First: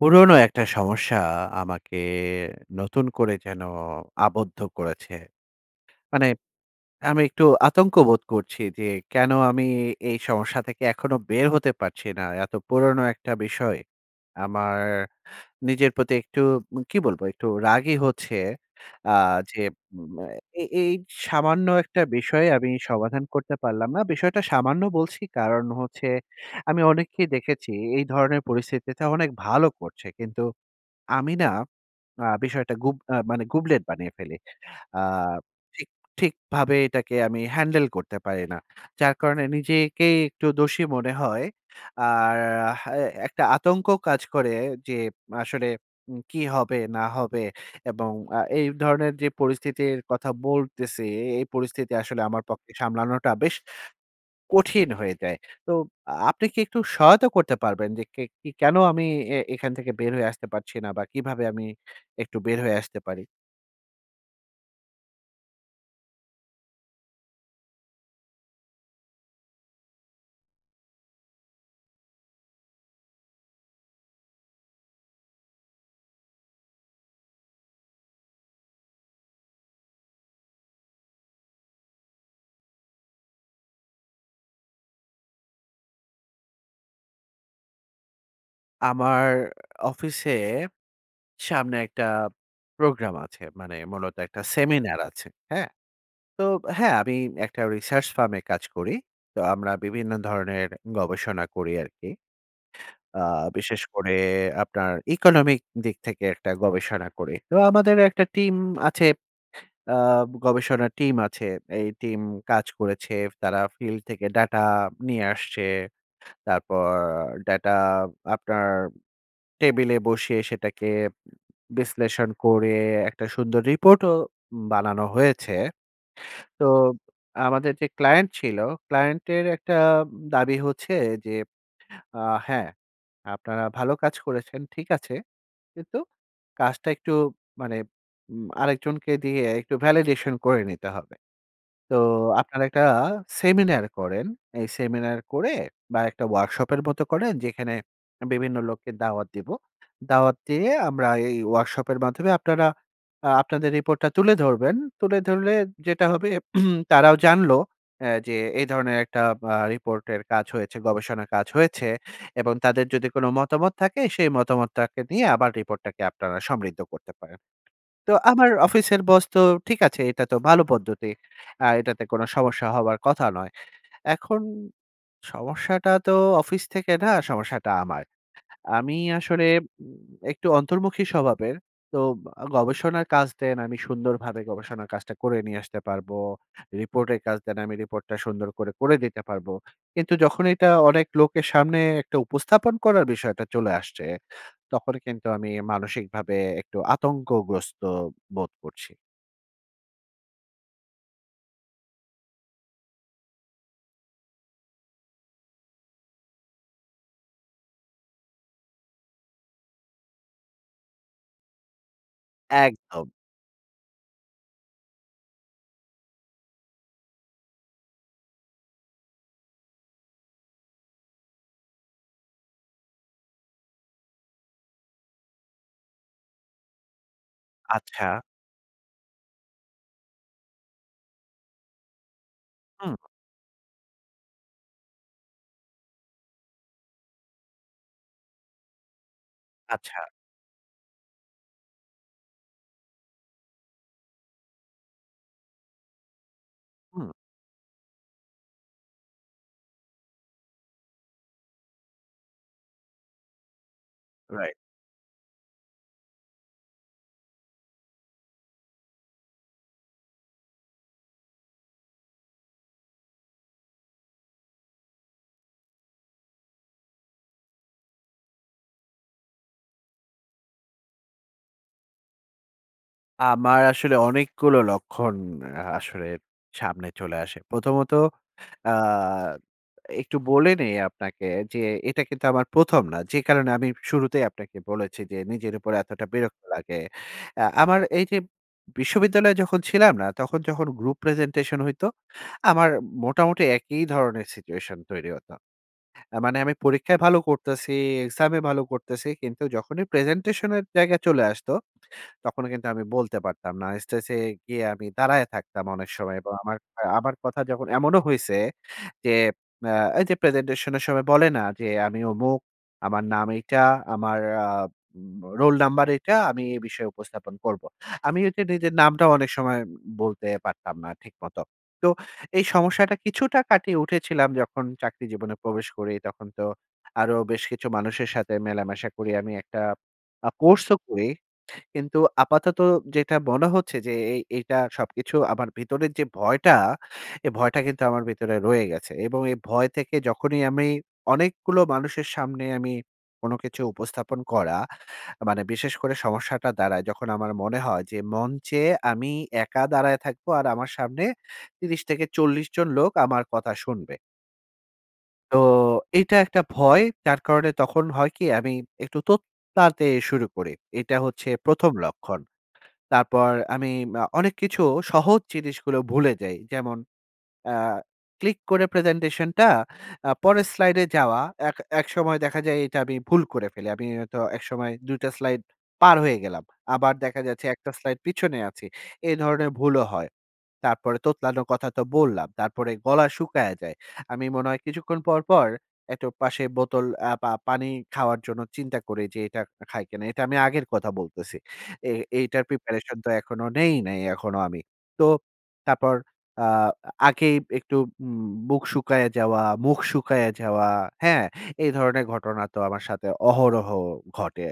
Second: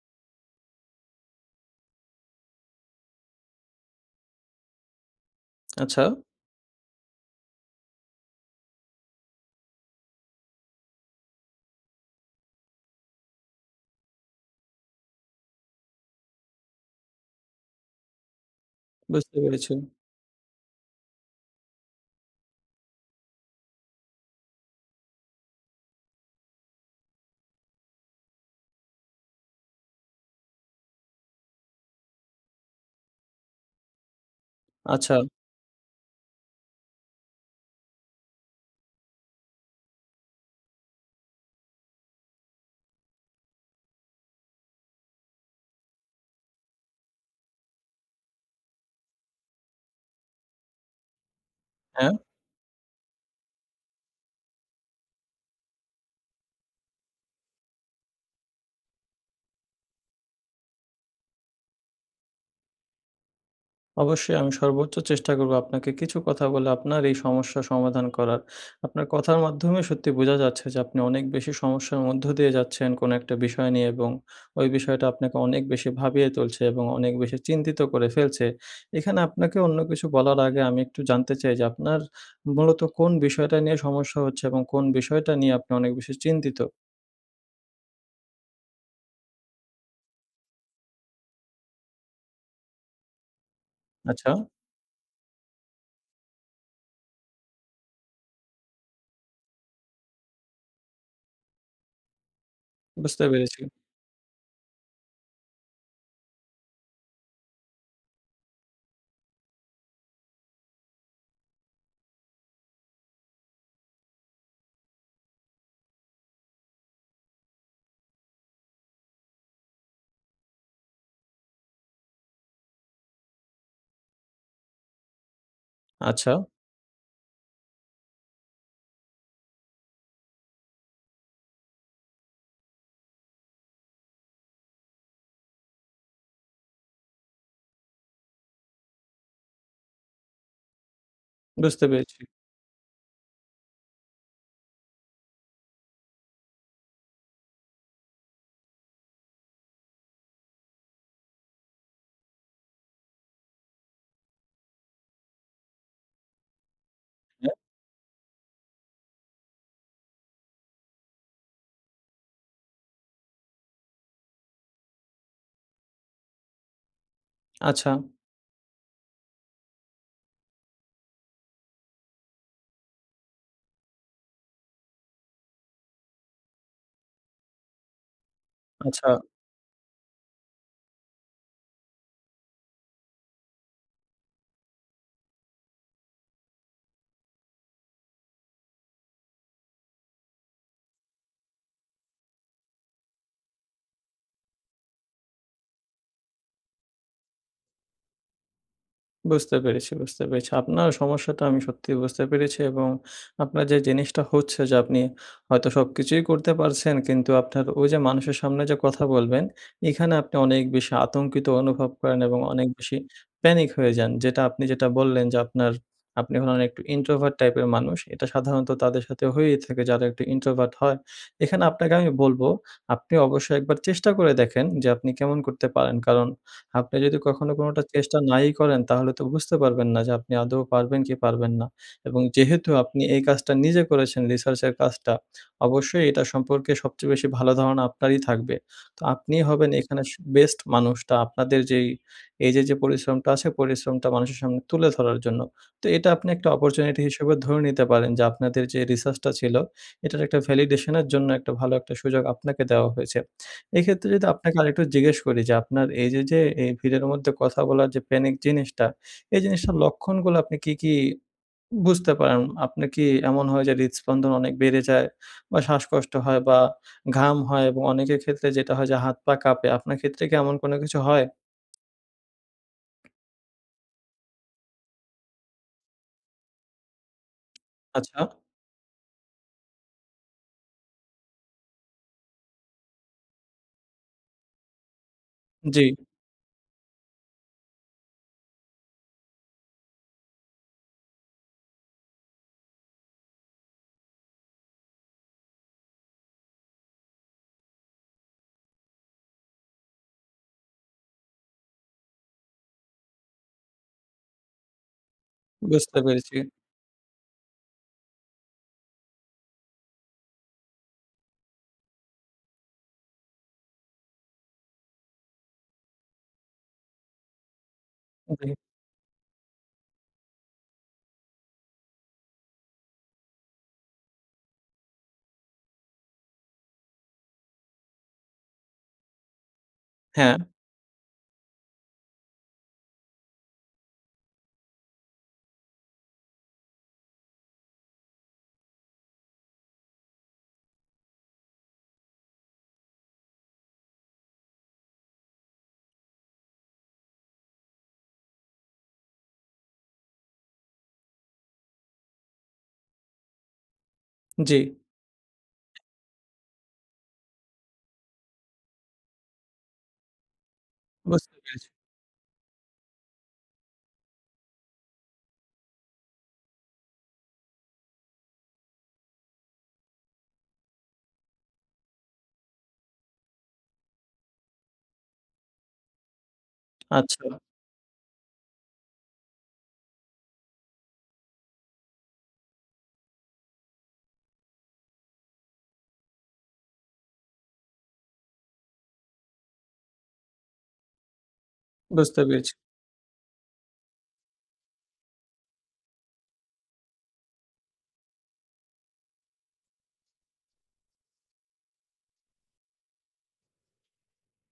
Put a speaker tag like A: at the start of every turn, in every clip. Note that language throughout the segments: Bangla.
A: পুরনো একটা সমস্যা আমাকে নতুন করে যেন আবদ্ধ করেছে।
B: আচ্ছা?
A: মানে, আমি একটু আতঙ্ক বোধ করছি যে, কেন আমি এ এই সমস্যা থেকে এখনো বের হতে পারছি না এত পুরনো একটা বিষয়! আমার নিজের প্রতি একটু, কি বলবো একটু রাগই হচ্ছে। আ
B: বুঝতে
A: যে
B: পেরেছি।
A: ম ম এ এই সামান্য একটা বিষয় আমি সমাধান করতে পারলাম না। বিষয়টা সামান্য বলছি কারণ হচ্ছে, আমি অনেককেই দেখেছি এই ধরনের পরিস্থিতিতে অনেক ভালো করছে। কিন্তু আমি না আ বিষয়টা গুব আ মানে গুবলেট বানিয়ে ফেলি। আ
B: আচ্ছা।
A: ঠিক ঠিকভাবে এটাকে আমি হ্যান্ডেল করতে পারি না। যার কারণে নিজে-কেই একটু দোষী মনে হয়। আর হ্যাঁ এ একটা আতঙ্কও কাজ করে যে আসলে কি হবে না হবে এবং আ এই ধরনের যে পরিস্থিতির কথা বলতেছি, এই পরিস্থিতি
B: হ্যাঁ।
A: আসলে আমার পক্ষে সামলানোটা বেশ কঠিন হয়ে যায়। তো আ আপনি কি একটু সহায়তা করতে পারবেন যে কে ক কেনো আমি এখান থেকে বের হয়ে আসতে পারছি না বা কিভাবে আমি একটু বের হয়ে আসতে পারি?
B: অবশ্যই আমি সর্বোচ্চ চেষ্টা করবো আপনাকে কিছু কথা বলে আপনার এই সমস্যার সমাধান করার। আপনার কথার মাধ্যমে সত্যি বোঝা যাচ্ছে যে আপনি অনেক বেশি সমস্যার মধ্য দিয়ে যাচ্ছেন কোনো একটা বিষয় নিয়ে এবং ঐ বিষয়টা আপনাকে অনেক বেশি ভাবিয়ে তুলছে এবং অনেক বেশি চিন্তিত করে ফেলছে। এখানে আপনাকে অন্য কিছু বলার আগে আমি একটু জানতে চাই যে আপনার মূলত কোন বিষয়টা নিয়ে সমস্যা হচ্ছে এবং কোন বিষয়টা নিয়ে আপনি অনেক বেশি চিন্তিত?
A: আমার অফিসে সামনে একটা প্রোগ্রাম আছে। মানে মূলত
B: আচ্ছা।
A: একটা সেমিনার আছে। হ্যাঁ? তো হ্যাঁ আমি একটা research firm এ কাজ করি। তো আমরা বিভিন্ন ধরনের গবেষণা করি আরকি। আ
B: বুঝতে পেরেছি।
A: বিশেষ করে আপনার economic দিক থেকে একটা গবেষণা করি। তো আমাদের একটা টিম আছে। আ গবেষণার টিম আছে। এই টিম কাজ করেছে। তারা field থেকে data নিয়ে আসছে। তারপর data আপনার টেবিলে বসে সেটাকে বিশ্লেষণ করে একটা সুন্দর রিপোর্টও বানানো হয়েছে।
B: আচ্ছা।
A: তো আমাদের যে ক্লায়েন্ট ছিল, ক্লায়েন্ট এর একটা দাবি হচ্ছে যে আ "হ্যাঁ আপনারা ভালো কাজ করেছেন ঠিক আছে। কিন্তু কাজটা একটু মানে আরেকজনকে দিয়ে একটু validation করে নিতে হবে।
B: বুঝতে
A: তো
B: পেরেছি।
A: আপনারা একটা সেমিনার করেন। এই সেমিনার করে বা একটা ওয়ার্কশপ এর মত করেন যেখানে বিভিন্ন লোককে দাওয়াত দিবো। দাওয়াত দিয়ে আমরা এই ওয়ার্কশপ এর মাধ্যমে আপনারা আ আপনাদের রিপোর্টটা তুলে ধরবেন। তুলে ধরলে যেটা হবে তারাও
B: হ্যাঁ।
A: জানলো অ্যা যে এই ধরনের একটা আ রিপোর্টের কাজ হয়েছে, গবেষণার কাজ হয়েছে, এবং তাদের যদি কোন মতামত থাকে, সেই মতামতটাকে নিয়ে আবার রিপোর্ট টাকে আপনারা সমৃদ্ধ করতে পারেন।"
B: আচ্ছা।
A: তো আমার অফিসের boss তো ঠিক আছে। এটা তো ভালো পদ্ধতি। আ এটাতে কোনো সমস্যা হওয়ার কথা নয়। এখন সমস্যাটা তো অফিস থেকে না, সমস্যাটা আমার। আমি
B: আচ্ছা।
A: আসলে উম একটু অন্তর্মুখী স্বভাবের। তো গবেষণার কাজ দেন, আমি সুন্দরভাবে গবেষণার কাজটা করে নিয়ে আসতে পারব। রিপোর্টের কাজ দেন, আমি রিপোর্টটা সুন্দর করে করে দিতে পারবো। কিন্তু যখন এটা অনেক লোকের সামনে একটা উপস্থাপন করার বিষয়টা চলে আসছে, তখন কিন্তু আমি মানসিকভাবে একটু আতঙ্কগ্রস্ত বোধ করছি।
B: বুঝতে পেরেছি, বুঝতে পেরেছি। আপনার সমস্যাটা আমি সত্যিই বুঝতে পেরেছি এবং আপনার যে জিনিসটা হচ্ছে যে, আপনি হয়তো সবকিছুই করতে পারছেন। কিন্তু আপনার ওইযে মানুষের সামনে যে, কথা বলবেন এইখানে আপনি অনেক বেশি আতঙ্কিত অনুভব করেন। এবং অনেক বেশি
A: একদম।
B: প্যানিক হয়ে যান। যেটা আপনি যেটা বললেন যে, আপনার আপনি হলেন একটু ইন্ট্রোভার্ট টাইপ এর মানুষ। এটা সাধারণত তাদের সাথে হয়েই থাকে যারা একটু ইন্ট্রোভার্ট হয়। এখানে আপনাকে আমি বলবো আপনি অবশ্যই একবার চেষ্টা করে দেখেন যে আপনি কেমন করতে পারেন। কারণ আপনি যোদি কখনো কোনটা
A: আচ্ছা।
B: চেষ্টা নাই ই করেন তাহলে তো বুঝতে পারবেন না। যে আপনি আদৌ পারবেন কি পারবেন না। এবং যেহেতু
A: হুম।
B: আপনি এই কাজটা নিজে করেছেন রিসার্চের কাজটা অবশ্যই এটা সম্পর্কে সবচেয়ে বেশি ভালো ধারণা আপনারই থাকবে। তো আপনিই হবেন এখানে
A: আচ্ছা।
B: স বেস্ট মানুষটা আপনাদের যেই এইযে, যে পরিশ্রমটা আছে পরিশ্রমটা মানুষের সামনে তুলে ধরার জন্য। তো এটা আপনি একটা অপরচুনিটি
A: হুম।
B: হিসেবে ধরে নিতে পারেন। যে আপনাদের যে রিসার্চ টা ছিল এটার একটা ভ্যালিডেশন এর জন্য একটা ভালো একটা সুযোগ আপনাকে দেওয়া হয়েছে। এক্ষেত্রে যদি
A: রাইট।
B: আপনাকে আরেকটু জিজ্ঞেস করি যে আপনার এইযে, যে এ ভিড়ের মধ্যে কথা বলার যে প্যানিক জিনিসটা এই জিনিসটার লক্ষণগুলো আপনি কি, কি বুঝতে পারেন? আপনে কি এমন হয় যে হৃৎস্পন্দন অনেক বেড়ে যায় বা শ্বাসকষ্ট হয় বা ঘাম হয় এবং অনেকের ক্ষেত্রে যেটা হয় যে হাত, পা কাঁপে আপনার ক্ষেত্রে কি এমন কোন কিছু হয়?
A: আমার আসলে অনেকগুলো লক্ষণ আ আসলে সামনে চলে আসে। প্রথমত,
B: আচ্ছা।
A: আ একটু বলে নেই আপনাকে যে এটা কিন্তু আমার প্রথম না, যে কারণে আমি শুরুতেই আপনাকে বলেছি যে নিজের উপর
B: জ্বী।
A: এতটা বিরক্ত লাগে। অ্যা আমার এই যে বিশ্ববিদ্যালয়ে যখন ছিলাম না, তখন যখন group presentation হইতো, আমার মোটামুটি একই ধরনের situation তৈরি হতো। মানে আমি পরীক্ষায় ভালো করতেছি, exam এ ভালো করতেছি, কিন্তু যখনই presentation এর জায়গায় চলে আসতো, তখন কিন্তু আমি বলতে পারতাম না। স্টেজ এ গিয়ে আমি দাঁড়ায় থাকতাম অনেক
B: বুঝতে
A: সময়। এবং
B: পেরেছি।
A: আমার, আমার কথা যখন এমনও হইছে যে, অ্যা এই যে presentation এর সময় বলে না যে "আমি অমুক, আমার নাম এইটা, আমার আ রোল নাম্বার এইটা। আমি এই বিষয়ে উপস্থাপন করবো।" আমি ঐযে
B: ওকে।
A: নিজের নামটাও অনেক সময় বলতে পারতাম না ঠিক মতো। তো এই সমস্যাটা কিছুটা কাটিয়ে উঠেছিলাম যখন চাকরি জীবনে প্রবেশ করি, তখন তো আরো বেশ কিছু মানুষের সাথে মেলামেশা করি আমি। একটা আ
B: হ্যাঁ।
A: কোর্স ও করি। কিন্তু আপাতত যেইটা মনে হচ্ছে, যে এ এইটা সবকিছু আমার ভেতরের যে ভয়টা, এই ভয়টা কিন্তু আমার ভিতরে রয়ে গেছে। এবং এই ভয় থেকে যখনই আমি অনেকগুলো মানুষের সামনে আমি, কোনো কিছু উপস্থাপন করা, মানে বিশেষ করে সমস্যাটা দাঁড়ায় যখন আমার মনে হয়, যে মঞ্চে আমি একা দাঁড়ায় থাকবো আর আমার সামনে ৩০- ৪০ জন লোক আমার কথা শুনবে।
B: জী।
A: তো এটা একটা ভয়। যার কারণে তখন হয় কি আমি একটু তোত লাতে শুরু করি। এটা হচ্ছে
B: বুঝতে পেরেছি।
A: ১ম লক্ষণ। তারপর আমি আ অনেক কিছু সহজ জিনিসগুলো ভুলে যাই। যেমন আ ক্লিক করে প্রেজেন্টেশনটা আ পরের স্লাইডে যাওয়া, এক একসময় দেখা যায় এইটা আমি ভুল করে ফেলি। আমি হয়ত একসময় দুই টা স্লাইড পার হয়ে গেলাম। আবার দেখা
B: আচ্ছা।
A: যাচ্ছে এক টা স্লাইড পিছনে আছি। এ ধরনের ভুলও হয়। তারপরে তোতলানোর কথা তো বললাম। তারপরে গলা শুকাইয়া যায়। আমি মনে হয় কিছুক্ষণ পর, পর একটু পাশে বোতল আ পা পানি খাওয়ার জন্য চিন্তা করি যে, "এটা খা খাই কিনা?" এটা আমি আগের কথা বলতেছি। এ
B: বুঝতে
A: এটার
B: পেরেছি।
A: প্রিপারেশন তো এখনো নেই নাই এখনো আমি। তো তারপর আ আ আগেই একটু উম বুক শুকাইয়া যাওয়া, মুখ শুকাইয়া যাওয়া, হ্যাঁ? এই ধরনের ঘটনা তো আমার সাথে অহরহ ঘটে।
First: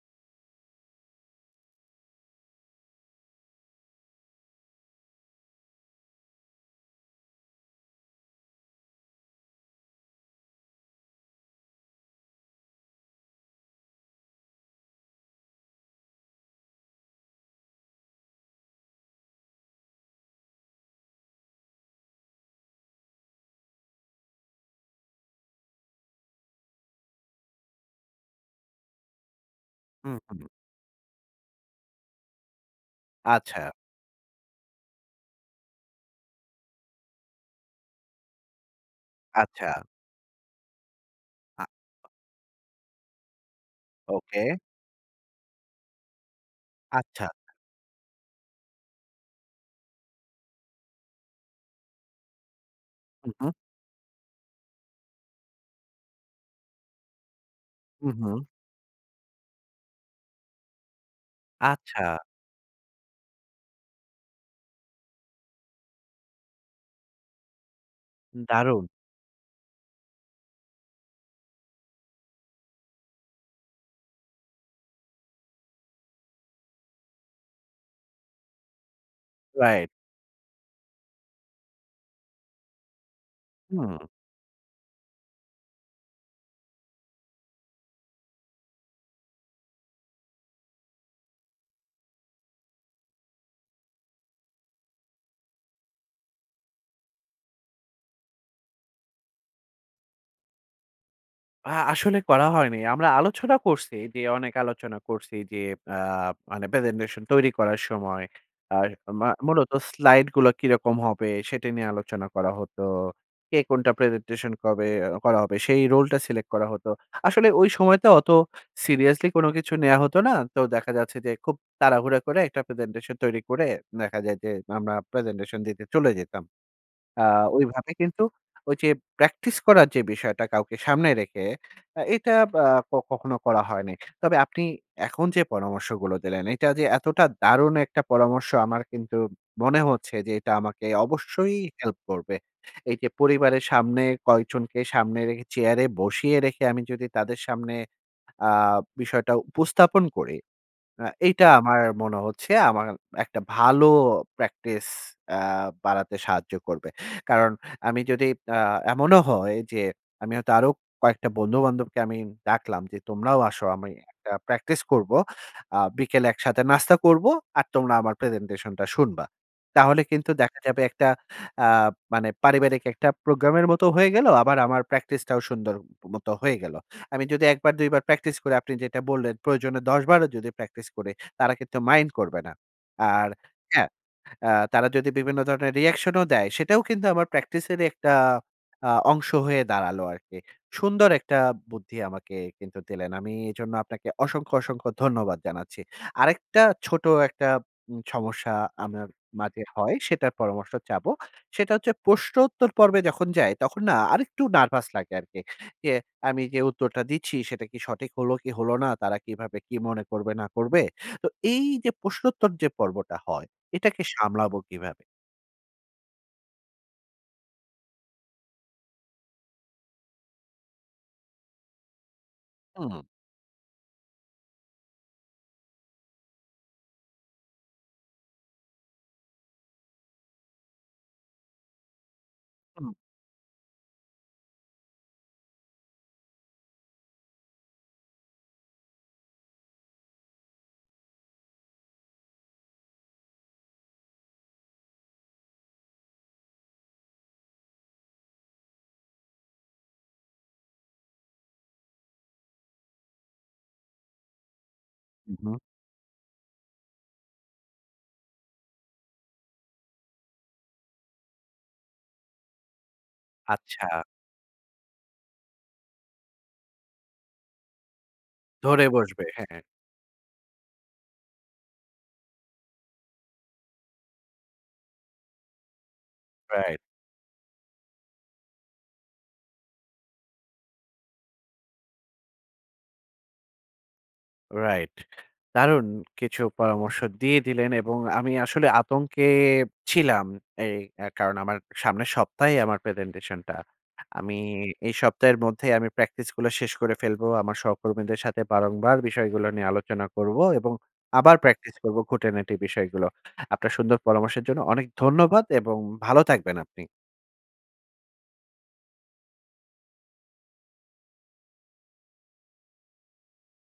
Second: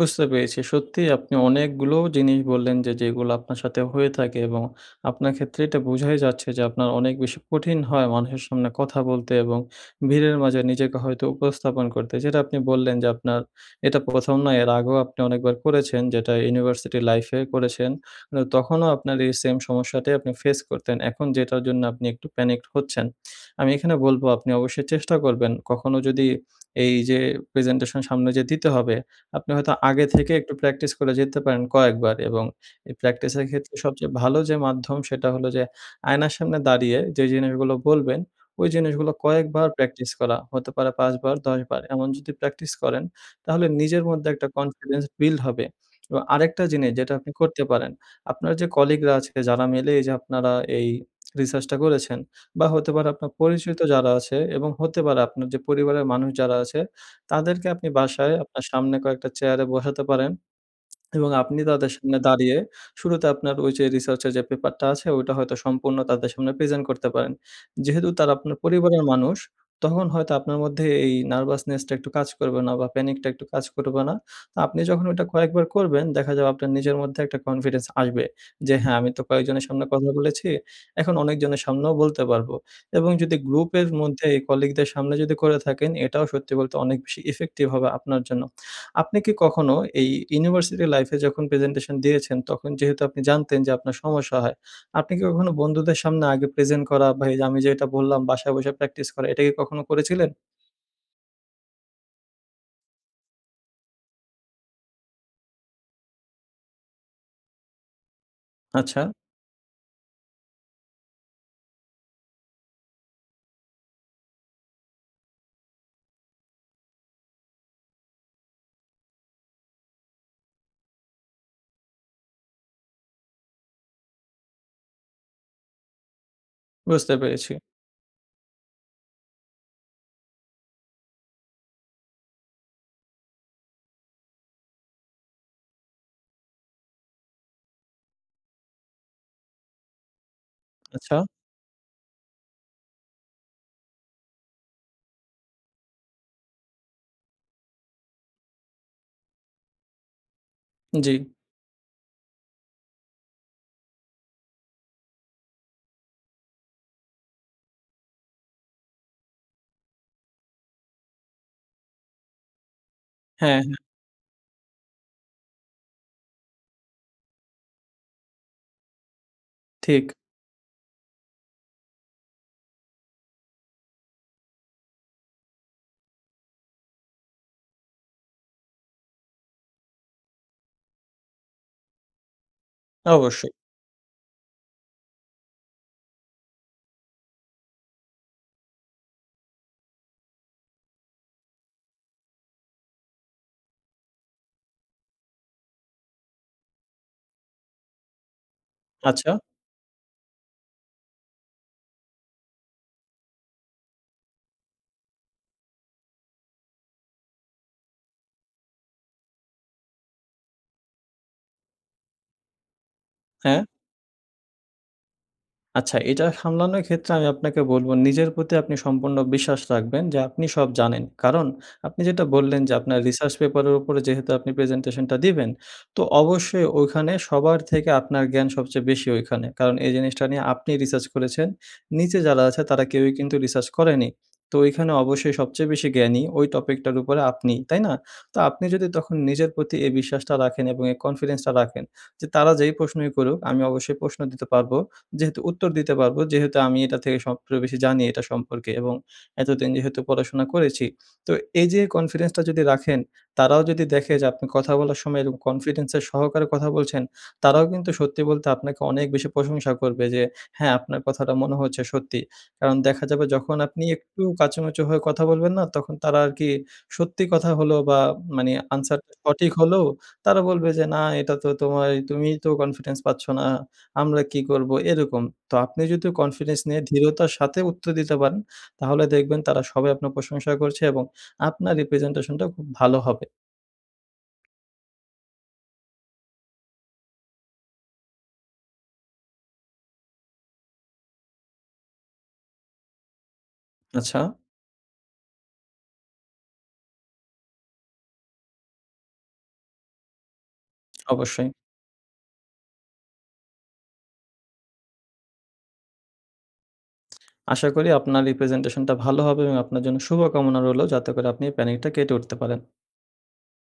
B: বুঝতে পেরেছি। সত্যিই আপনি অনেকগুলোও জিনিস বললেন যে, যেগুলো আপনার সাথে হয়ে থাকে এবং আপনার ক্ষেত্রে এটা বোঝাই যাচ্ছে যে আপনার অনেক বেশি কঠিন হয় মানুষের সামনে কথা বলতে এবং ভিড়ের মাঝে নিজেকে হয়তো উপস্থাপন করতে। যেটা আপনি বললেন যে আপনার এটা প্রথম নয়। এর আগেও আপনি অনেকবার করেছেন যেটা ইউনিভার্সিটি লাইফে করেছেন। ন তখনও আপনার এই সেম সমস্যাটাই আপনি ফেস করতেন। এখন যেটার জন্য আপনি একটু প্যানিকড হচ্ছেন। আমি এখানে বলবো আপনি অবশ্যই চেষ্টা করবেন। কখনো যদি এই যে প্রেজেন্টেশন সামনে যেয়ে দিতে হবে, আপনি হয়তো আগে
A: হুম,
B: থেকে
A: হুম।
B: একটু প্র্যাকটিস করে যেতে পারেন কয়েকবার। এবং এই প্র্যাকটিসের
A: আচ্ছা।
B: ক্ষেত্রে সবচেয়ে ভালো যে মাধ্যম সেটা হলো যে আয়নার সামনে দাঁড়িয়ে যেই জিনিসগুলো বলবেন ওই জিনিসগুলো কয়েকবার
A: আচ্ছা।
B: প্র্যাকটিস করা। হতে পারে ৫ বার, ১০
A: আ
B: বার। এমন যদি প্র্যাকটিস করেন তাহলে নিজের মধ্যে
A: ওকে।
B: একটা কনফিডেন্স বিল্ড হবে। এবং আরেকটা জিনিস যেটা
A: আচ্ছা।
B: আপনি করতে পারেন। আপনার যে কলিগরা আছে যারা মিলে এই যে আপনারা এই রিসার্চটা করেছেন বা হতে পারে আপনার
A: হুম, হুম।
B: পরিচিত যারা আছে এবং হতে পারে আপনার যে পরিবারের মানুষ যারা আছে, তাদেরকে আপনি
A: হুম,
B: বাসায়
A: হুম।
B: আপনার সামনে কয়েকটা চেয়ারে বসাতে পারেন এবং আপনি তাদের
A: আচ্ছা।
B: সামনে দাঁড়িয়ে শুরুতে আপনার ঐযে রিসার্চের যে পেপারটা আছে ঐটা হয়তো সম্পূর্ণ তাদের সামনে প্রেজেন্ট করতে পারেন। যেহেতু তারা আপনার
A: দারুণ।
B: পরিবারের মানুষ তখন হয়তো আপনার মধ্যে এই নার্ভাসনেস টা একটু কাজ করবে না বা প্যানিক টা একটু কাজ করবে না। তো আপনি যখন ওইটা কয়েকবার করবেন দেখা যাবে আপনার নিজের মধ্যে একটা কনফিডেন্স আসবে। যে হ্যাঁ, আমি তো কয়েকজনের সামনে
A: রাইট।
B: কথা বলেছি। এখন অনেকজনের সামনেও বলতে পারবো। এবং যদি গ্রুপের
A: হুম।
B: মধ্যে এই কলিগদের সামনে যদি করে থাকেন, এটাও সত্যি বলতে অনেক বেশি ইফেক্টিভ হবে আপনার জন্য। আপনি কি কখনো এই ইউনিভার্সিটি লাইফে যখন প্রেজেন্টেশন দিয়েছেন তখন যেহেতু আপনি জানতেন যে আপনার সমস্যা হয়, আপনি কি কখনো বন্ধুদের সামনে আগে প্রেজেন্ট করা বা এই আমি যে এটা বললাম বাসায় বইসা প্র্যাকটিস করা এইটা কি কখনো করেছিলেন?
A: আ আসলে করা হয়নি, আমরা আলোচনা করছি, যে অনেক আলোচনা করছি, যে আ মানে presentation তৈরি করার সময় আ
B: আচ্ছা।
A: মু মূলত slide গুলা কিরকম হবে সেটি নিয়ে আলোচনা করা হতো। কে কোনটা presentation কবে করা হবে? সেই role টা select করা হতো। আসলে ওই সময়তে অত seriously কোনো কিছু নেয়া হতো না, তো দেখা যাচ্ছে যে খুব তাড়াহুড়া করে একটা presentation তৈরি করে দেখা যায় যে আমরা presentation দিতে চলে যেতাম।
B: বুঝতে
A: আ
B: পেরেছি।
A: ওইভাবে কিন্তু ঐযে practice করার যে বিষয়টা কাউকে সামনে রেখে এটা আব আ কখনো করা হয়নি। তবে আপনি এখন যে পরামর্শগুলো দিলেন, এটা যে এতটা দারুণ একটা পরামর্শ আমার কিন্তু মনে হচ্ছে যে এটা আমাকে
B: আচ্ছা।
A: অবশ্যই help করবে। এই যে পরিবারের সামনে, কয়েকজনকে সামনে রেখে, চেয়ারে বসিয়ে রেখে আমি যদি তাদের সামনে আ বিষয়টা উপস্থাপন করি আ
B: জ্বি।
A: এইটা আমার মনে হচ্ছে আমার এ একটা ভালো practice আ বাড়াতে সাহায্য করবে। কারণ আমি যদি আ এমনও হয় যে আমি হয়তো আরো কয়েকটা বন্ধু-বান্ধবকে আমি ডাকলাম যে তোমরাও
B: হ্যা,
A: আসো।
B: হ্যা।
A: আমি একটা প্র্যাকটিস করব, আ বিকেলে একসাথে নাস্তা করব আর তোমরা আমার প্রেজেন্টেশনটা শুনবা। তাহলে
B: ঠিক।
A: কিন্তু দেখা যাবে একটা আ মানে পারিবারিক একটা প্রোগ্রামের মতোও হয়ে গেল আবার আমার practice টাও সুন্দর মত হয়ে গেলো। আমি যদি একবার দুইবার practice করি আপনি যেটা বললেন, প্রয়োজনে ১০ বারও যদি প্র্যাকটিস করি তারা কিন্তু mind করবে না। আর
B: অবশ্যই।
A: হ্যাঁ, আ তারা যদি বিভিন্ন ধরনের reaction ও দেয় সেটাও কিন্তু আমার practice এর ই একটা আ অংশ হয়ে দাঁড়ালো আরকি। সুন্দর একটা বুদ্ধি আমাকে কিন্তু দিলেন। আমি এজন্য আপনাকে অসংখ্য, অসংখ্য ধন্যবাদ জানাচ্ছি। আরেকটা ছোট একটা উব সমস্যা আমার
B: আচ্ছা।
A: মাঝে হয় সেটার পরামর্শ চাবো, সেটা হচ্ছে প্রশ্নোত্তর পর্বে যখন যাই তখন না আরেকটু nervous লাগে আরকি। যে, আমি যে উত্তরটা দিচ্ছি সেটা কি সঠিক হলো, কি হলো না? তারা কিভাবে কি মনে করবে, না করবে? তো এই যে প্রশ্নোত্তর যে পর্বটা হয়
B: হ্যাঁ।
A: এটাকে সামলাবো কিভাবে?
B: আচ্ছা, এটা সামলানোর ক্ষেত্রে আমি আপনাকে বলবো নিজের প্রতি আপনি সম্পূর্ণ বিশ্বাস রাখবেন যে আপনি সব জানেন। কারণ আপনি যেটা বললেন যে আপনার
A: হুম।
B: রিসার্চ পেপারের উপরে যেহেতু আপনি প্রেজেন্টেশনটা দিবেন, তো অবশ্যই ওইখানে সবার থেকে আপনার জ্ঞান সবচেয়ে বেশি ওইখানে। কারণ এই জিনিসটা নিয়ে আপনিই রিসার্চ করেছেন। নিচে যারা আছে তারা
A: হুম।
B: কেউই কিন্তু রিসার্চ করেনি। তো ওইখানে অবশ্যই সবচেয়ে বেশি জ্ঞানী, ওই টপিকটার উপরে আপনিই। তাই না? তো আপনি যদি তখন নিজের প্রতি এই বিশ্বাসটা রাখেন এবং এই কনফিডেন্সটা রাখেন যে, তারা যেই প্রশ্নই করুক আমি অবশ্যই প্রশ্ন দিতে পারবো। যেহেতু উত্তর দিতে পারবো, যেহেতু আমি এটা থেকে সবচে বেশি জানি, এটা সম্পর্কে এবং এতদিন যেহেতু পড়াশোনা করেছি। তো এই যে কনফিডেন্সটা যদি রাখেন, তারাও যদি দেখে যে আপনি কথা বলার সময়
A: হুম,
B: এরকম
A: হুম।
B: কনফিডেন্সের সহকারে কথা বলছেন তারাও কিন্তু সত্যি বলতে আপনাকে অনেক বেশি প্রশংসা করবে যে, "হ্যাঁ, আপনার কথাটা মনে হয়েছে সত্যি।" কারণ দেখা যাবে যখন আপনি
A: আচ্ছা।
B: একটু কাচুমাচু হয়ে কথা বলবেন না, তখন তারা আরকি সত্যি কথা হলেও বা মানে
A: ধরে
B: আনসার
A: বসবে।
B: সঠিক
A: হ্যাঁ।
B: হলেও তারা বলবে যে, "না এটা তো তোমায় তুমিই তো কনফিডেন্স পাচ্ছ না। আমরা কি করবো?" এরকম। তো আপনি যদি কনফিডেন্স
A: রাইট।
B: নিয়ে ধৃঢ়তার সাথে উত্তর দিতে পারেন, তাহলে দেখবেন তারা সবাই আপনার প্রশংসা করছে এবং আপনার এই প্রেজেন্টেশনটা খুব ভালো হবে।
A: রাইট। দারুন কিছু পরামর্শ দিয়ে দিলেন এবং আমি আসলে আতঙ্কে ছিলাম, এই এর কারণে। আমার সামনের সপ্তাহেই আমার প্রেজেন্টেশনটা।
B: আচ্ছা।
A: আমি এই সপ্তাহের মধ্যেই আমি প্র্যাকটিস গুলো শেষ করে ফেলবো। আমার সহকর্মীদের সাথে বারংবার বিষয়গুলো নিয়ে আলোচনা করব এবং আবার
B: অবশ্যই।
A: প্র্যাকটিস করবো খুঁটি-নাটি বিষয়গুলো। আপনার সুন্দর পরামর্শের জন্য অনেক ধন্যবাদ এবং ভালো থাকবেন আপনি।
B: আশা করি আপনার এই প্রেজেন্টেশনটা ভালো হবে এবং আপনার জন্য শুভকামনা রইলো যাতে করে আপনি এই প্যানিক টা কেটে উঠতে পারেন।